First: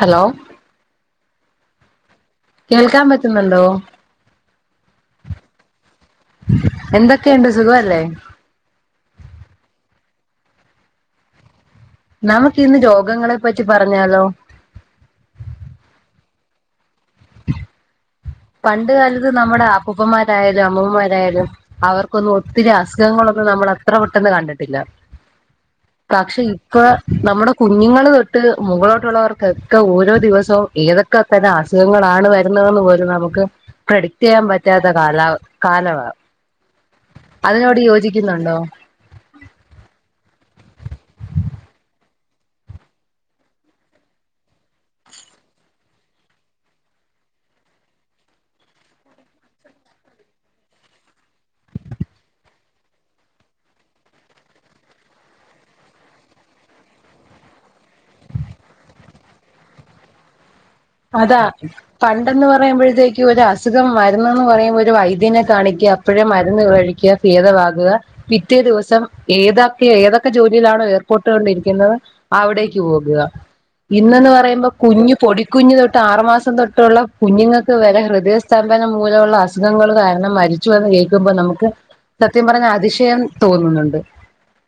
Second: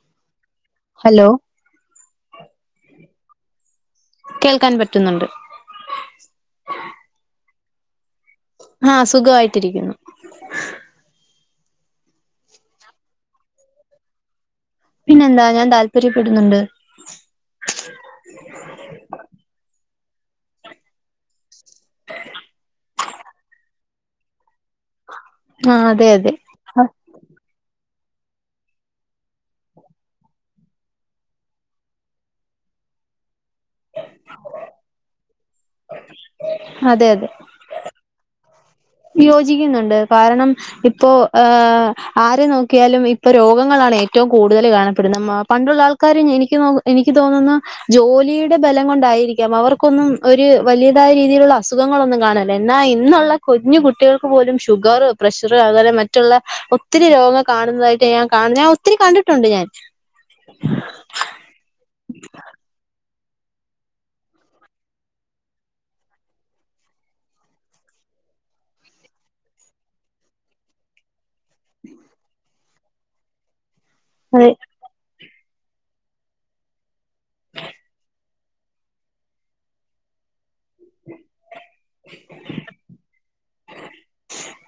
Hello hello കേൾക്കാൻ പറ്റുന്നുണ്ടോ. കേൾക്കാൻ പറ്റുന്നുണ്ട് എന്തൊക്കെയുണ്ട് സുഖല്ലേ. ആഹ് സുഖയിട്ടിരിക്കുന്നു. നമുക്ക് ഇന്ന് രോഗങ്ങളെ പറ്റി പറഞ്ഞാലോ. പിന്നെന്താ ഞാൻ താല്പര്യപ്പെടുന്നുണ്ട്. പണ്ട കാലത്ത് നമ്മുടെ അപ്പപ്പമാരായാലും അമ്മമാരായാലും അവർക്കൊന്ന് ഒത്തിരി അസ - സ്തകങ്ങളൊന്നും നമ്മൾ അത്ര പെട്ടെന്ന് കണ്ടിട്ടില്ല ആ അതെ അതെ പക്ഷെ ഇ ഇപ്പ നമ്മുടെ കുഞ്ഞുങ്ങൾ തൊട്ട് മുകളോട്ടുള്ളവർക്കൊക്കെ ഓരോ ദിവസവും ഏതൊ - ക്കെത്തന്നെ അസുഖങ്ങളാണ് വരുന്നതെന്ന് പോലും നമ്മ ക്ക് പ്രഡിക്ട് ചെയ്യാൻ പറ്റാത്ത കാല കാലവാ അതെ അതെ അതിനോട് യോജിക്ക്ന്ന്ണ്ടോ യോജിക്കുന്നുണ്ട് കാരണം ഇപ്പോ ഏ ആരെ നോക്കിയാലും ഇപ്പൊ രോഗങ്ങളാണ് ഏറ്റവും കൂടുതൽ കാണപ്പെടുന്നത് പണ്ടുള്ളാൾ ൾക്കാര് എനിക്ക് നോ എനിക്ക് തോന്നുന്നു ജോലിയുടെ ബലം കൊണ്ടായിരിക്കാം അവർക്കൊന്നും ഒരു വലിയതായ രീതിയിലുള്ള അസുഖങ്ങളൊന്നും കാണ ല്ല എന്നാ ഇന്നുള്ള കുഞ്ഞു കുട്ടികൾക്ക് പോലും ഷുഗർ, പ്രഷർ അങ്ങനെ മറ്റുള്ള ഒത്തിരി രോഗം കാണുന്നതായിട്ട് ഞാൻ കാണ്ന്നെ ഞാൻ ഒ ത്തിരി കണ്ടിട്ടുണ്ട് ഞാൻ അതാ പണ്ടെന്ന് പറയുമ്പോഴത്തേക്കും ഒരു അസുഖം വരുന്നെന്ന് പറയുമ്പോ ഒരു വൈദ്യനെ കാണിക്ക പ്പഴേ മരുന്ന് കഴിക്ക ഭേദവാകുക പിറ്റേ ദിവസം ഏതൊക്കെ ഏതൊക്കെ ജോലിയിലാണോ ഏർ - പൊട്ടൊണ്ടിരിക്കുന്നത് അവിടേക്ക് പോകുക ഇന്ന്ന്ന് അതെ പറയുമ്പോ കുഞ്ഞു പൊടി കുഞ്ഞു തൊട്ട് ആറുമാസം തൊട്ടുള്ള കുഞ്ഞുങ്ങൾക്ക് വെരെ ഹൃദയ സ്തംഭനം മൂലമുള്ള അസുഖങ്ങള് കാരണം മരി ച്ചുന്ന് കേക്കുമ്പോ നമുക്ക് സത്യം പറഞ്ഞ അതിശയം തോന്നുന്നുണ്ട്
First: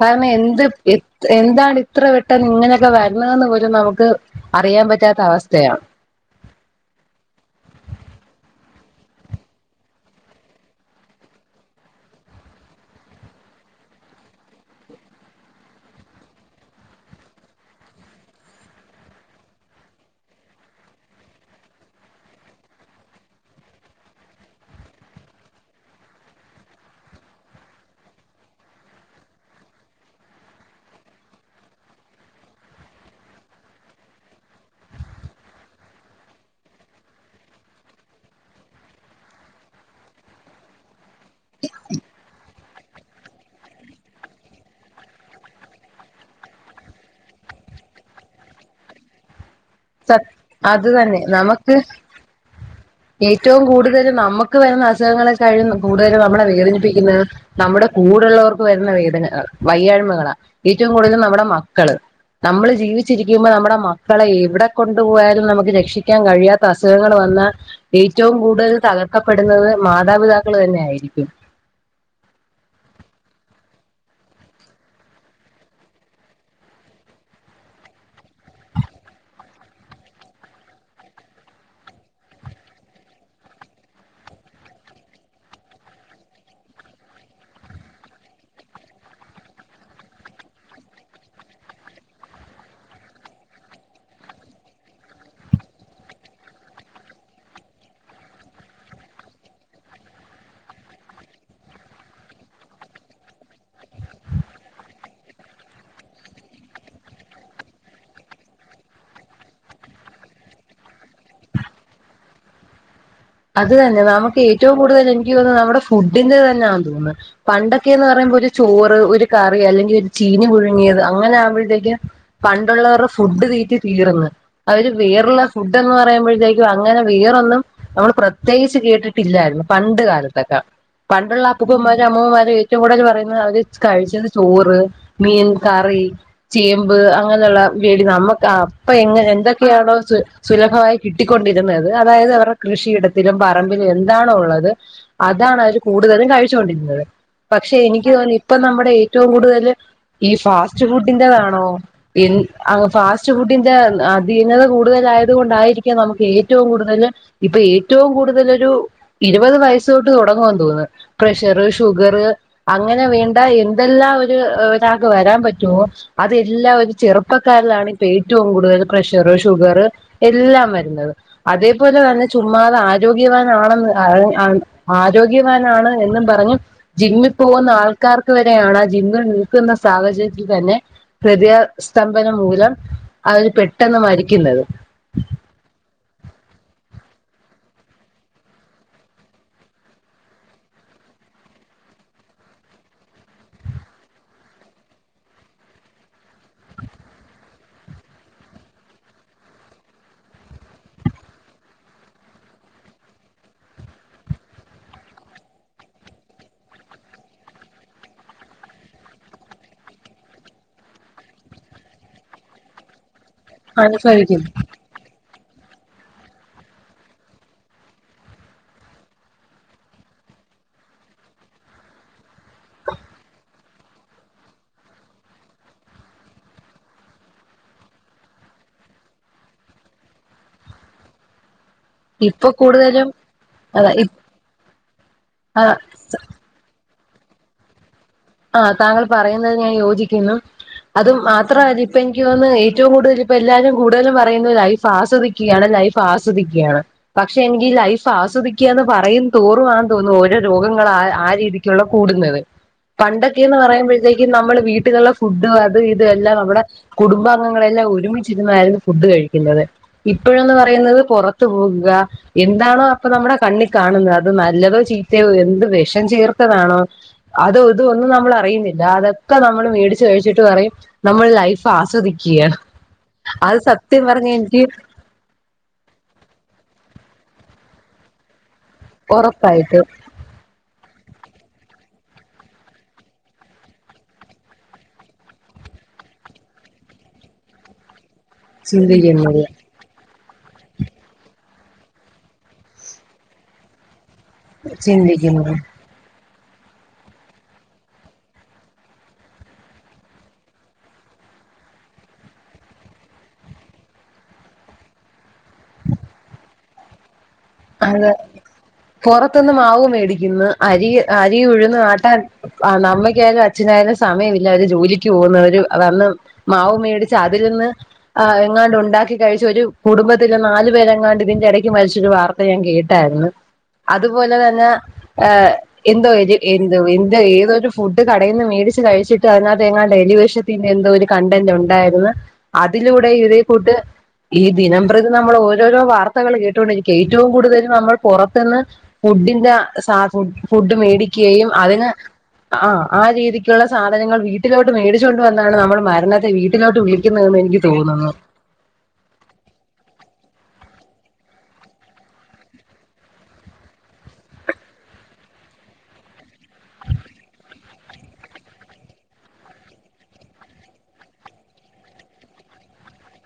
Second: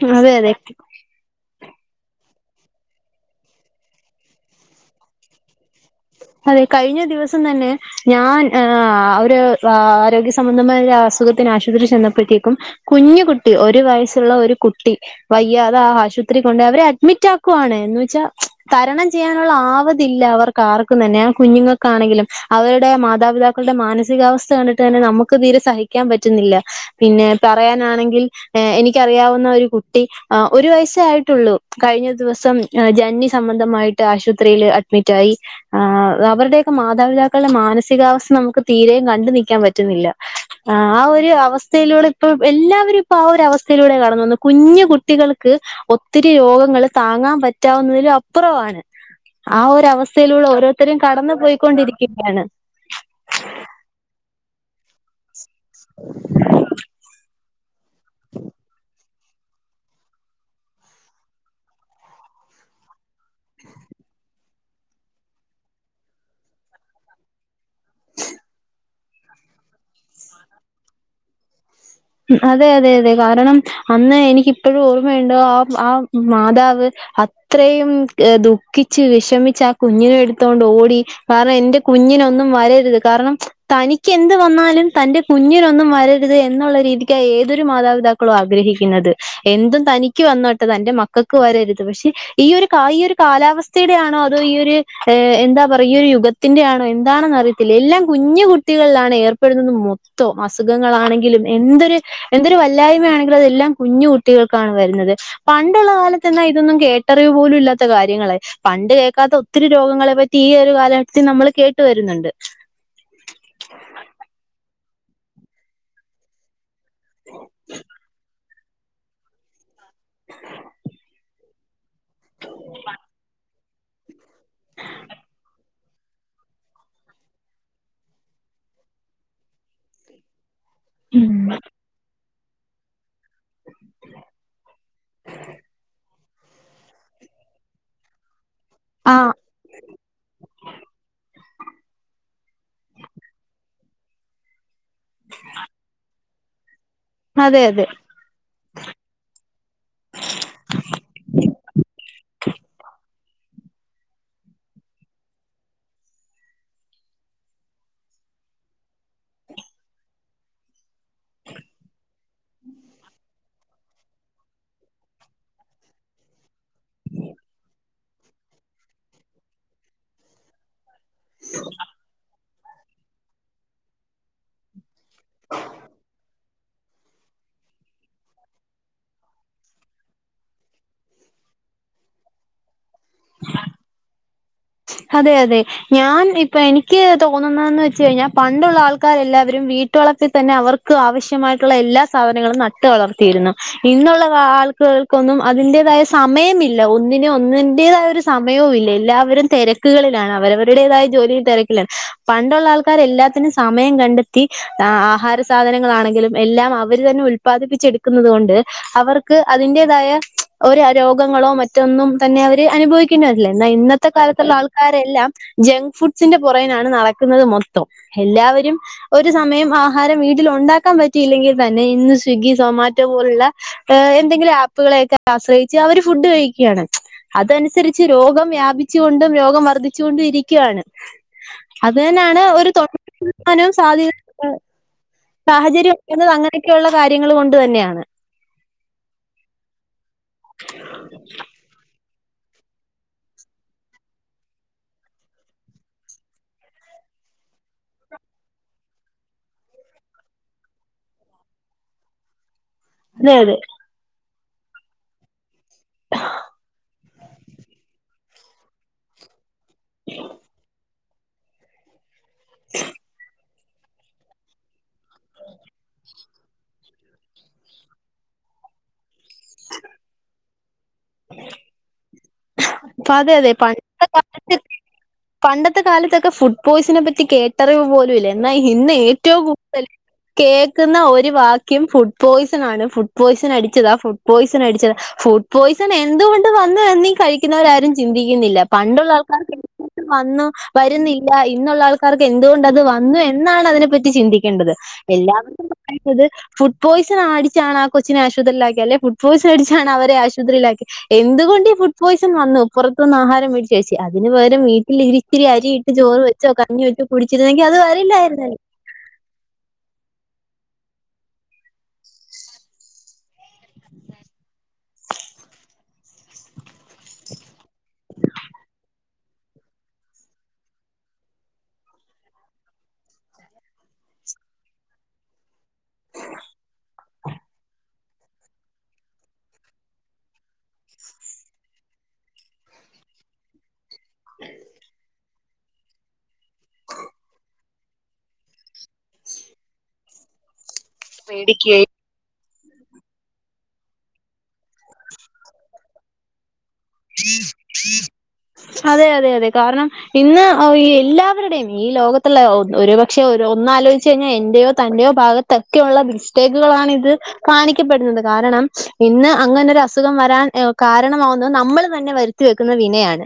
കാരണം അതെ അതെ എന്ത് എ എന്താണ് ഇത്ര പെട്ടെന്ന് ഇങ്ങനെയൊക്കെ വരണ്ന്ന് പോലും നമുക്ക് അറിയാൻ പറ്റാത്ത അവസ്ഥയാ അതെ കഴിഞ്ഞ ദിവസം തന്നെ ഞാൻ ഒരു ആരോഗ്യ സംബന്ധമായ ഒരസ് സുഖത്തിന് ആശുപത്രി ചെന്നപ്പഴത്തേക്കും കുഞ്ഞു കുട്ടി ഒരു വയസ്സുള്ള ഒരു കുട്ടി വയ്യാതെ ആ ആശുപത്രി കൊണ്ട് അവരെ അഡ്മിറ്റാക്കുവാണ് എന്ന് വെച്ചാ തരണം ചെയ്യാനുള്ള ആവതില്ല അവർ കാർക്കും തന്നെ ആ കുഞ്ഞുങ്ങക്കാണെങ്കിലും അവരുടെ മാതാപിതാക്കളുടെ മാനസികാവസ്ഥ കണ്ട്ട്ട് തന്നെ നമ്മക്ക് തീരെ സഹി ക്കാൻ പറ്റുന്നില്ല പിന്നെ പറയാനാണെങ്കിൽ എനിക്കറിയാവുന്ന ഒരു കുട്ടി ഒരു വയസ്സേ ആയിട്ടുള്ളൂ കഴിഞ്ഞ ദിവസം ആ ജന്നിസംബന്ധമായിട്ട് ആശുപത്രില് അഡ്മിറ്റായി ആ അവര്ടെയൊക്കെ മാതാപിതാക്കളുടെ മാനസികാവസ്ഥ നമുക്ക് തീരേം കണ്ട് നിക്കാൻ പറ്റുന്നില്ല ആ ഒരു അവസ്ഥയിലൂടെ ഇപ്പ എല്ലാവരും പ്പൊ ആ ഒരു അവസ്ഥയിലൂടെ കടന്ന് പോകുന്നത് കുഞ്ഞ് കുട്ടികൾക്ക് ഒത്തിരി രോഗങ്ങള് താങ്ങാൻ പറ്റാവുന്നതിലും അപ്പുറവാണ് ആ ഒരവ സ വസ്ഥയിലുള്ള അത് ഓരോരുത്തരും തന്നെ കടന്നു നമുക്ക് പോയിക്കൊണ്ടിരിക്കുകയാണ് ഏറ്റവും കൂടുതലും നമ്മക്ക് വെരുന്ന അസുഖങ്ങളെക്കാഴും കൂടുതല് നമ്മളെ വേദനിപ്പിക്കുന്ന നമ്മടെ കൂടെള്ളവർക്ക് വരുന്ന വേദന വയ്യാഴ്മകളാ ഏറ്റവും കൂടുതല് നമ്മടെ മക്കള് നമ്മള് ജീവിച്ചിരിക്കുമ്പോ നമ്മുടെ മക്കളെ എവടെ കൊണ്ടു പോയാലും നമുക്ക് രക്ഷിക്കാൻ കഴിയാത്ത അസുഖങ്ങള് വന്നാ ഏറ്റവും കൂടുതല് തകർക്കപ്പെടുന്നത് മാതാപിതാക്കൾ തന്നെ ആയിരിക്കും അതെ അതെ അതെ കാരണം അന്ന് എനിക്കിപ്പഴും ഓർമ്മയുണ്ട് അ ആ മാതാവ് അത്രയും ദുഃഖിച്ച് വിഷമിച്ച് ആ കുഞ്ഞിനെ എടുത്തോണ്ടോടി കാരണം എന്റെ കുഞ്ഞിനൊന്നും വരരുത് കാരണം തനിക്കെന്ത് വന്നാലും തന്റെ കുഞ്ഞിനൊന്നും വരരുത് എന്നുള്ള രീതിക്ക ഏതൊരു മാതാപിതാക്കളും ആഗ്രഹിക്കുന്നത് എന്തും തനിക്ക് വന്നോട്ടെ തന്റെ മക്കക്ക് വരരുത് പക്ഷേ ഈയൊര് കാ ഈയൊര് കാലാവസ്ഥയുടെയാണോ അതോ ഈയൊരു എന്താ പറയാ ഈയൊര് യുഗ ത്തിന്റെ ആണോ എന്താണെന്ന് അറിയത്തില്ല എല്ലാം കുഞ്ഞു കുട്ടികളിലാണ് ഏർപ്പെടുന്നത് മൊത്തം അസുഖങ്ങളാണെങ്കിലും എന്ത് എന്തൊരു വല്ലായ്മയാണെങ്കിലും അതെല്ലാം കുഞ്ഞ് കുട്ടികൾക്കാണ് വരുന്നത് പണ്ടുള്ള കാലത്ത്ന്നാ ഇതൊന്നും കേട്ടറിവ് പോലും ഇല്ലാത്ത കാര്യങ്ങളാ പണ്ട് കേക്കാത്ത ഒത്തിരി രോഗങ്ങളെ പറ്റി ഈ ഒരു കാലഘട്ടത്തിൽ നമ്മള് കേട്ട് വരുന്നുണ്ട് അത് തന്നെ നമുക്ക് ഏറ്റവും കൂടുതൽ എനിക്ക് തോന്നുന്നു നമ്മുടെ ഫുഡിന്റെ തന്നാന്ന് പണ്ടൊക്കെന്ന് പറയുമ്പോ ഒരു ചോറ് ഒരു കറി അല്ലെങ്കി ഒരു ചീനി പുഴുങ്ങിയത് അങ്ങനെ ആവുമ്പോഴത്തേക്കും പണ്ടുള്ളവരുടെ ഫുഡ് തീറ്റി തീർന്ന് അവര് വേറൊള്ള ഫുഡ് എന്ന് പറയുമ്പോഴത്തേക്കും അങ്ങനെ വേറൊന്നും നമ്മൾ പ്രത്യേകിച്ച് കേട്ടിട്ടില്ലാരുന്നു പണ്ട് കാലത്തൊക്കെ ഉം. പണ്ടുള്ള അപ്പൂപ്പന്മാരും അമ്മൂമ്മമാരും ഏറ്റവും കൂടുതൽ പറയുന്നത് അവര് കഴിച്ചത് ചോറ് മീൻ കറി ചേമ്പ് അങ്ങനെയുള്ള പേടി നമ്മുക്ക് അപ്പൊ എങ്ങനെ ആഹ് എന്തൊ ക്കെയാണോ സുലഭമായി കിട്ടിക്കൊണ്ടിരുന്നത് അതായത് അവർ കൃഷിയിടത്തിലും പറമ്പിലും എന്താണോ ഉള്ളത് അതാണ് അവര് കൂടുതലും കഴിച്ചോണ്ടിരുന്നത് അതെ അതെ. പക്ഷെ എനിക്ക് തോന്നി ഇപ്പ നമ്മടെ ഏറ്റവും കൂടുതൽ ഈ ഫാസ്റ്റ് ഫുഡിന്റെതാണോ എൻ ഫാസ്റ്റ് ഫുഡിന്റെ അധീനത കൂടുതലായത് കൊണ്ടായിരിക്കാം നമുക്ക് ഏറ്റവും കൂടുതല് ഇപ്പൊ ഏറ്റവും കൂടുതലൊരു ഇരുപത് വയസ്സ് തൊട്ട് തുടങ്ങുവാന്ന് തോന്ന് പ്രഷറ് ഷുഗറ് അങ്ങനെ വേണ്ടാ എന്തെല്ലാം ഒരു ഒരാക്ക് വരാൻ പറ്റുവോ അതെല്ലാം ഒരു ചെറുപ്പക്കാരിലാണ് ഇപ്പ ഏറ്റവും കൂടുതൽ പ്രഷറ് ഷുഗറ് എല്ലാം വരുന്നത് അതേപോലെ തന്നെ ചുമ്മാതാരോഗ്യവാനാണെന്ന് ആരോഗ്യവാനാണ് എന്നും പറഞ്ഞ് ജിമ്മിൽ പോകുന്ന ആൾക്കാർക്ക് വരെയാണ് ആ ജിമ്മിൽ നിൽക്കുന്ന സാഹചര്യത്തിൽ തന്നെ ഹൃദയ സ്തംഭനം മൂലം അവര് പെട്ടെന്ന് മരിക്കുന്നത് അതെ അതെ ഞാൻ ഇപ്പ എനിക്ക് തോന്നുന്നതെന്ന് വെച്ചു കഴിഞ്ഞാ പണ്ടുള്ള ആൾക്കാരെല്ലാവരും വീട്ടുവളപ്പിൽ തന്നെ അവർ ക്ക് ആവശ്യമായിട്ടുള്ള എല്ലാ സാധനങ്ങളും നട്ട് വളർത്തിയിരുന്നു ഇന്നുള്ള ആൾക്കുകൾക്കൊന്നും അതിന്റേതായ സമയമില്ല ഒന്നിനും ഒന്നിൻ്റെതായ ഒരു സ് സമയവുംഇല്ല എല്ലാവരും തെര ക്കുകളിലാണ് അവരവരുടേതായ ജോലി തിരക്കിലാണ് പണ്ടുള്ള ആൾക്കാര് എല്ലാത്തിനും സമയം കണ്ടെത്തി ആ ആഹാര സാധനങ്ങളാണെങ്കിലും എല്ലാം അവര് തന്നെ ഉല്പാദിപ്പിച്ചെടുക്കുന്നതുകൊണ്ട് അവർക്ക് അതിന്റേതായ ഒരു രോഗങ്ങളോ മറ്റൊന്നും തന്നെ അവര് അനുഭവി [unintelligible] ഇന്നാ ഇന്നത്തെ അനുഭവിക്കുന്നു കാലത്തുള്ള ആൾ ക്കാരെല്ലാം ജങ്ക് ഫുഡ്സിന്റെ പൊറേനാണ് നടക്കുന്നത് മൊത്തം എല്ലാവരും ഒരു സമയം ആഹാരം വീട്ടിൽ ഉണ്ടാക്കാൻ പറ്റിയില്ലെങ്കിൽ തന്നെ ഇന്ന് സ്വിഗ്ഗി സൊമാറ്റോ പോലുള്ള എന്തെങ്കിലും ആപ്പുകളൊക്കെ ആശ്രയിച്ച് അവര് ഫുഡ് കഴിക്കുകയാണ് അതനുസരിച്ച് രോഗം വ്യാപിച്ചുകൊണ്ടും രോഗം വർധിച്ചുകൊണ്ടും ഇരിക്കുയാണ് അത് തന്നെയാണ് ഇപ്പൊ ഒരു തൊണ്ണൂ കൂടുതലും ശതമാനവും അത സാധ്യത ആ സാഹചര്യം വക്കുന്നത് അങ്ങനെയൊക്കെയുള്ള കാര്യങ്ങൾ കൊണ്ട് തന്നെയാണ് ആഹ് താങ്കൾ പറയുന്നത് ഞാൻ യോജിക്കുന്നു അതും മാത്രമല്ലായി ഇപ്പ എനിക്ക് തോന്നുന്നു ഏറ്റവും കൂടുതൽ ഇപ്പം എല്ലാരും കൂടുതലും പറയുന്നു ലൈഫ് ആസ്വദിക്കുകയാണ് ലൈഫ് ആസ്വദിക്കുകയാണ് പക്ഷെ എനിക്ക് ഈ ലൈഫ് ആസ്വദിക്കുക എന്ന് പറയും തോറും ആന്ന് തോന്നുന്നു ഓരോ രോഗങ്ങള് ആ ആ രീതി ക്കുള്ള കൂടുന്നത് അതെ അതെ. പണ്ടൊക്കെന്ന് പറയുമ്പോഴത്തേക്കും നമ്മള് വീട്ടിലുള്ള ഫുഡ് അത് ഇത് എല്ലാം നമ്മുടെ കുടുംബാംഗങ്ങളെല്ലാം ഒരുമിച്ചിരുന്നായിരുന്നു ഫുഡ് കഴിക്കുന്നത് ഇപ്പോഴെന്ന് പറയുന്നത് പൊറത് ത്തുപോകുക എന്താണോ അപ്പൊ നമ്മുടെ കണ്ണി കാണുന്നത് അത് നല്ലതോ ചീത്തയോ എന്ത് വെഷം ചേർത്തതാണോ അത് അതൊന്നും നമ്മൾ അറിയുന്നില്ല അതൊക്കെ നമ്മള് മേടിച്ച് കഴിച്ചിട്ട് പറയും നമ്മൾ ലൈഫ് ആസ്വദിക്കുകയാണ് അപ്പൊ അതെ അതെ അത് പണ്ട് സത്യം പറഞ്ഞ എനിക്ക് പണ്ടത്തെ കാലത്തൊക്കെ ഫുഡ് പോയ്സനെ പറ്റി കേട്ടറിവ് പോലും ഇല്ല എന്നാൽ ഇന്ന് ഏറ്റവും ഉറപ്പായിട്ട് കൂടുതൽ കേൾക്കുന്ന ഒരു വാക്യം ഫുഡ് പോയ്സൺ ആണ് ഫുഡ് പോയ്സൺ അടിച്ചതാ ഫുഡ് പോയിസൺ അടിച്ചതാ ഫുഡ് പോയ്സൺ എന്തുകൊണ്ട് വന്നു എന്നീ കഴിക്കുന്നവരാരും ചിന്തിക്കുന്നില്ല പണ്ടുള്ള ചിന്തിക്കുന്നത് ആൾക്കാർക്ക് വന്നു വരുന്നില്ല ഇന്നുള്ള ആൾക്കാർക്ക് എന്തുകൊണ്ടത് വന്നു എന്നാണ് അതിനെപ്പറ്റി ചിന്തി ക്കേണ്ടത് ചിന്തിക്കുന്നത് എല്ലാവരും പറയുന്നത് ഫുഡ് പോയിസൺ അടിച്ചാണ് ആ കൊച്ചിനെ ആശുപത്രിയിലാക്കി അല്ലെ ഫുഡ് പോയിസൺ അടിച്ചാണ് അവരെ ആശുപത്രിയിലാക്കി എന്തുകൊണ്ട് ഈ ഫുഡ് പോയ്സൺ വന്നു പുറത്തൊന്ന് ആഹാരം മേടിച്ച് കഴിച്ച് അതിന് പകരം വീട്ടിലിരി ഇത്തിരിയിട്ട് ചോറ് വെച്ചോ കഞ്ഞി വെച്ചോ കുടിച്ചിരുന്നെങ്കിൽ അത് വരില്ലായിരുന്നല്ലോ പുറത്തുന്ന് മാവ് മേടിക്കുന്നു അരി അരി ഉഴുന്ന് ആട്ടാൻ അമ്മക്കായാലും അച്ഛനായാലും സമയമില്ല അവര് ജോലിക്ക് പോകുന്നവര് വന്ന് മാവ് മേടിച്ച് അതിൽ നിന്ന് ആഹ് എങ്ങാണ്ട് ഉണ്ടാക്കി കഴിച്ചു ഒരു കുടുംബത്തിലെ നാലു പേരെങ്ങാണ്ട് ഇതിന്റെ ഇടയ്ക്ക് മരിച്ചൊരു വാർ ത്ത ഞാൻ കേട്ടായിരുന്നു അതുപോലെ തന്നെ ഏഹ് എന്തോ എന്തോ എന്തോ ഏതോരു ഫുഡ് കടയിൽന്ന് മേടിച്ച് കഴിച്ചിട്ട് അതിനകത്തെങ്ങാണ്ട് എലിവിഷത്തിന്റെ എന്തോ ഒരു കണ്ടന്റ് ഉണ്ടായിരുന്നു അതിലൂടെ ഇതേ കൂട്ട് ഈ ദിനംപ്രതിം നമ്മൾ ഓരോരോ വാർത്തകൾ കേട്ടുകൊണ്ട് ഇരിക്കാ ഏറ്റവും കൂടുതൽ നമ്മൾ പുറത്തുന്ന് ഫുഡിന്റെ സ ഫുഡ് മേടി കയും അതിന് പേടിക്കുകയും ആ ആ രീതിക്കുള്ള സാധനങ്ങൾ വീ വീലോട്ട് മേടിച്ചൊണ്ട വന്നാണ് നമ്മുടെ മരണത്തെ വീട്ടിലോട്ട് വി അതെ അതെ അതെ കാരണം ഇന്ന് ഈ എല്ലാവരുടെയും ഈ ലോകത്തിലുള്ള ഒരുപക്ഷെ ഒന്നാലോചിച്ച് കഴിഞ്ഞാൽ എന്റെയോ തന്റെയോ ഭാഗത്ത് തക്കെയുള്ള മിസ്റ്റേക്കുകളാണിത് കാണിക്കപ്പെടുന്നത് കാരണം ഇന്ന് അങ്ങനെ ഒരു അസുഖം വരാൻ കാരണമാവുന്നത് നമ്മൾ തന്നെ വരുത്തി വെക്കുന്ന വിനയാണ്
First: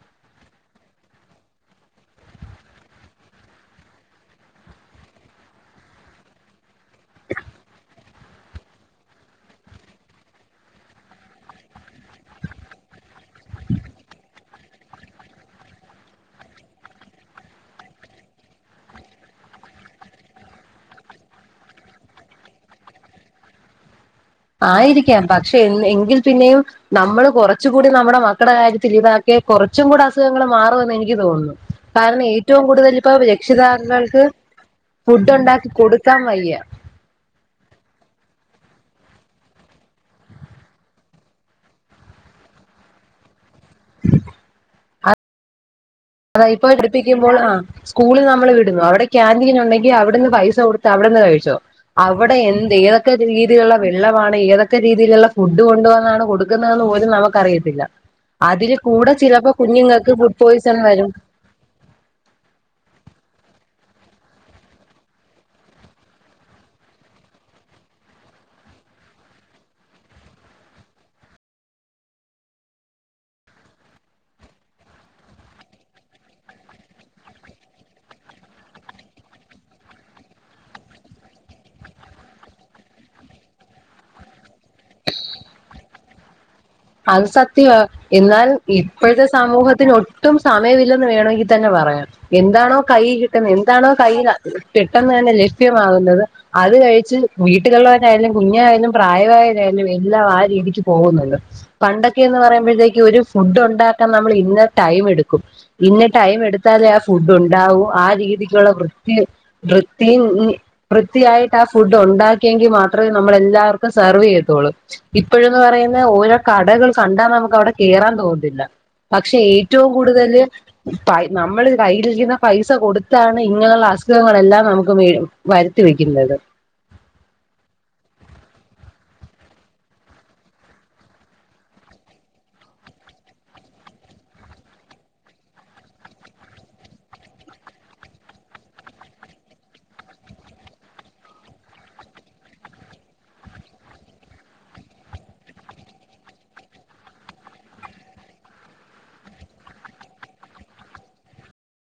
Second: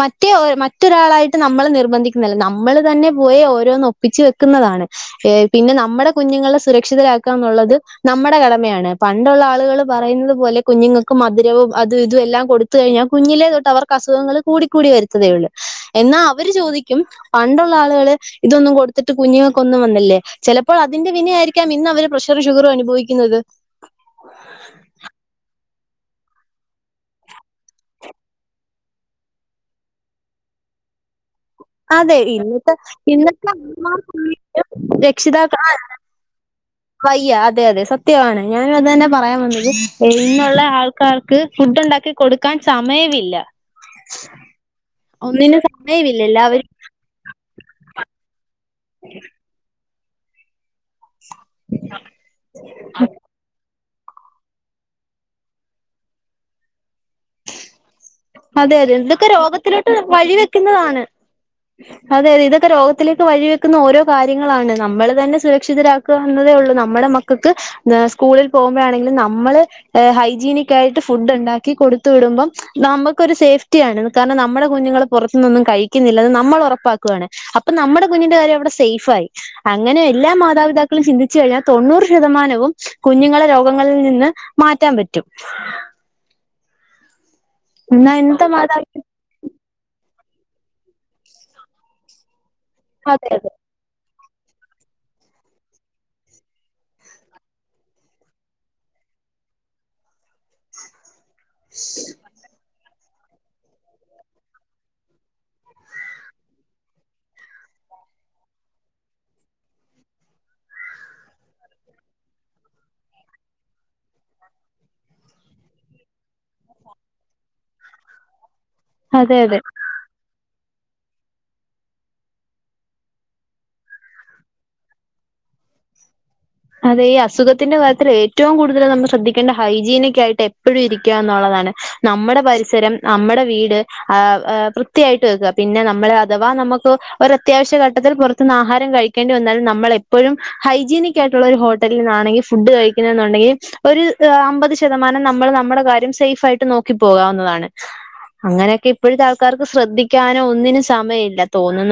മറ്റേ മറ്റൊരാളായിട്ട് നമ്മൾ നിർബന്ധിക്കുന്നതല്ല നമ്മൾ തന്നെ പോയ ഓരോന്ന് ഒപ്പിച്ചു വെക്കുന്നതാണ് ഏ പിന്നെ നമ്മുടെ കുഞ്ഞുങ്ങളെ സുരക്ഷിതരാക്കുക എന്നുള്ളത് നമ്മുടെ കടമയാണ് പണ്ടുള്ള ആളുകളും പറയുന്നത് പോലെ കുഞ്ഞുങ്ങൾക്ക് മധുരവും അത് ഇതുമെല്ലാം കൊടുത്ത കഴിഞ്ഞാൽ കുഞ്ഞിലെ തൊട്ട് അവർക്ക് അസുഖങ്ങൾ കൂടിക്കൂടി വരുത്തതേ ഉള്ളൂ എന്നാ അവര് ചോദിക്കും പണ്ടുള്ള ആളുകള് ഇതൊന്നും കൊടുത്തിട്ട് കുഞ്ഞുങ്ങൾക്കൊന്നും വന്നല്ലേ ചിലപ്പോൾ അതിന്റെ വിനയ ആരിക്കാം ഇന്ന് അവര് പ്രഷർ ഷുഗറും അനുഭവിക്കുന്നത് ആയിരിക്കാം പക്ഷെ എങ്കിൽ പിന്നെയും നമ്മള് കുറച്ച കൂടി നമ്മുടെ മക്കുടെ കാര്യത്തിൽ ഇതാക്കിയ കുറച്ചും കൂടെ അസുഖങ്ങൾ മാറുംന്ന് എനിക്ക് തോന്നുന്നു അതെ കാരണം ഏറ്റവും ഇന്നത്തെ കൂടുതൽ ഇപ്പൊ ഇന്നത്തെ അമ്മമാർ രക്ഷിതാക്കൾക്ക് ഫുഡ് രക്ഷിതാക്കൾ ഉണ്ടാക്കി കൊടുക്കാൻ വയ്യ വയ്യ അതെ അതെ സത്യവാണ് ഞാനും അതന്നെ പറയാൻ വന്നത് ഇന്നുള്ള ആൾക്കാർക്ക് ഫുഡ് ഇണ്ടാക്കി കൊടുക്കൻ സമയവില്ല ഒന്നിനും സമയവില്ല എല്ലാവരും പടിപ്പിക്കുമ്പോൾ ആഹ് സ്കൂളിൽ നമ്മൾ വിടുന്നു. അവിടെ കാന്റീനുണ്ടെങ്കി അവിടുന്ന് പൈസ കൊടുത്ത് അവിടുന്ന് കഴി ച്ചോ അവിടെ എന്ത് ഏതൊക്കെ രീതിള്ള വെള്ളവാണ് ഏതൊക്കെ രീതിയിലുള്ള ഫുഡ് കൊണ്ടുവന്നാണ് കൊടുക്കുന്നതെന്ന് പോലും നമുക്ക ക്കറിയത്തില്ലാ അതില് അതെ അതെ കൂടെ ഇതൊക്കെ ചിലപ്പോ രോഗത്തിലോട്ട് കുഞ്ഞുങ്ങൾക്ക് ഫുഡ് പോയ്സ് വഴിവെക്കുന്നതാണ് അതെ അതെ ഇതൊക്കെ രോഗത്തിലേക്ക് വഴി വെക്കുന്ന ഓരോ കാര്യങ്ങളാണ് നമ്മൾ തന്നെ സുരക്ഷിതരാ കാണുന്നതേ ഉള്ളൂ നമ്മടെ മക്കക്ക് ന്ദ് സ്കൂളിൽ പോകുമ്പോഴാണെങ്കിലും നമ്മള് ഹൈജീനിക്കായിട്ട് ഫുഡ് ഇണ്ടാക്കി കൊടു ത്ത് വിടുമ്പം നമുക്കൊരു സേഫ്റ്റിയാണ് കാരണം നമ്മുടെ കുഞ്ഞുങ്ങൾ പുറത്തന്നൊന്നും കഴിക്കുന്നില്ലന്ന് നമ്മൾ ഉറപ്പാക്കുവാണ് അപ്പൊ നമ്മടെ കുഞ്ഞിന്റെ കാര്യം അവിടെ സേയ്ഫായി അങ്ങനെ എല്ലാ മാതാപിതാക്കളും ചിന്തിച്ചു കഴിഞ്ഞാൽ തൊണ്ണൂറ് ശതമാനവും കുഞ്ഞുങ്ങളെ രോഗങ്ങളിൽ നിന്ന് മാറ്റാൻ പറ്റും അത് സത്യവാ എന്നാ ഇന്നത്തെ എന്നാൽ മാതാപിതാ ഇപ്പോഴത്തെ സമൂഹത്തിന് ഒ ട്ടും സമയവില്ലെന്ന് വേണമെങ്കി തന്നെ പറയാം എന്താണോ കൈയി അതെ അതെ കിട്ടുന്നെ എ എന്താണോ കയ്യിൽ അ പെട്ടെന്ന് തന്നെ ലഭ്യമാകുന്നത് അത് കഴിച്ച് വീട്ടുകള്ളവരായാലും കുഞ്ഞായാലും പ്രായവായവരായാലും എല്ലാം ആ രീതിക്ക് പോകുന്നുണ്ട് പണ്ടൊക്കെ എന്ന് പറയുമ്പോഴത്തേക്കും ഒരു ഫുഡ് ഉണ്ടാക്കാൻ നമ്മൾ ഇന്ന ടൈം എടുക്കും ഇന്ന ടൈം എടുത്താലേ ആ ഫുഡ് ഉണ്ടാവും ആ രീതിക്കുള്ള വൃത്തി വൃത്തിം ഉം വൃത്തിയായിട്ട ആ ഫുഡ് ഉണ്ടാക്കിയെങ്കി മാത്രമേ നമ്മൾ എല്ലാവർക്കും സെർവിയതൊള്ളൂ ഇപ്പഴന്ന് പറയുന്ന ഓരോ കടകൾ കണ്ടാ നമുക്കവിടെ കെയറാൻ തോന്നതില്ല പക്ഷെ അതെ അതെ ഏറ്റവും കൂടുതല് പൈ നമ്മള് കയ്യിലരിക്കുന്ന പൈസ കൊടുത്താണ് ഇങ്ങനെള്ള അസുഖങ്ങളെല്ലാം നമുക്ക് മേ വരുത്തി വെക്കുന്നത് അതെ ഈ അസുഖത്തിന്റെ കാര്യത്തില് ഏറ്റവും കൂടുതൽ നമ്മൾ ശ്രദ്ധിക്കേണ്ട ഹൈജീനിക്കായിട്ടെ എപ്പോഴും ഇരിക്കാ എന്നുള്ളതാണ് നമ്മടെ പരിസരം നമ്മടെ വീട് ആഹ് ഹ് വൃത്തിയായിട്ട് വെക്കാ പിന്നെ നമ്മളെ അഥവാ നമുക്ക് ഒരത്യാവിശ്യ ഘട്ടത്തിൽ പുറത്ത്ന്ന ആഹാരം കഴിക്കേണ്ടി വന്നാലും നമ്മള എപ്പോഴും ഹൈജീനിക് ക്കായിട്ടുള്ള ഒരു ഹോട്ടലി നിന്നാണെങ്കിൽ ഫുഡ് കഴിക്കുന എന്നുണ്ടെങ്കി ഒരു ഹ് അമ്പത് ശതമാനം നമ്മൾ നമ്മടെ കാര്യം സേഫ് ആയിട്ട് നോക്കി പോകാവുന്നതാണ് അങ്ങനെയൊക്കെ ഇപ്പഴ്ത്തെ ആൾക്കാർക്ക് ശ്രദ്ധിക്കാനോ ഒന്നിനും സമയ ഇല്ല തോന്നുന്ന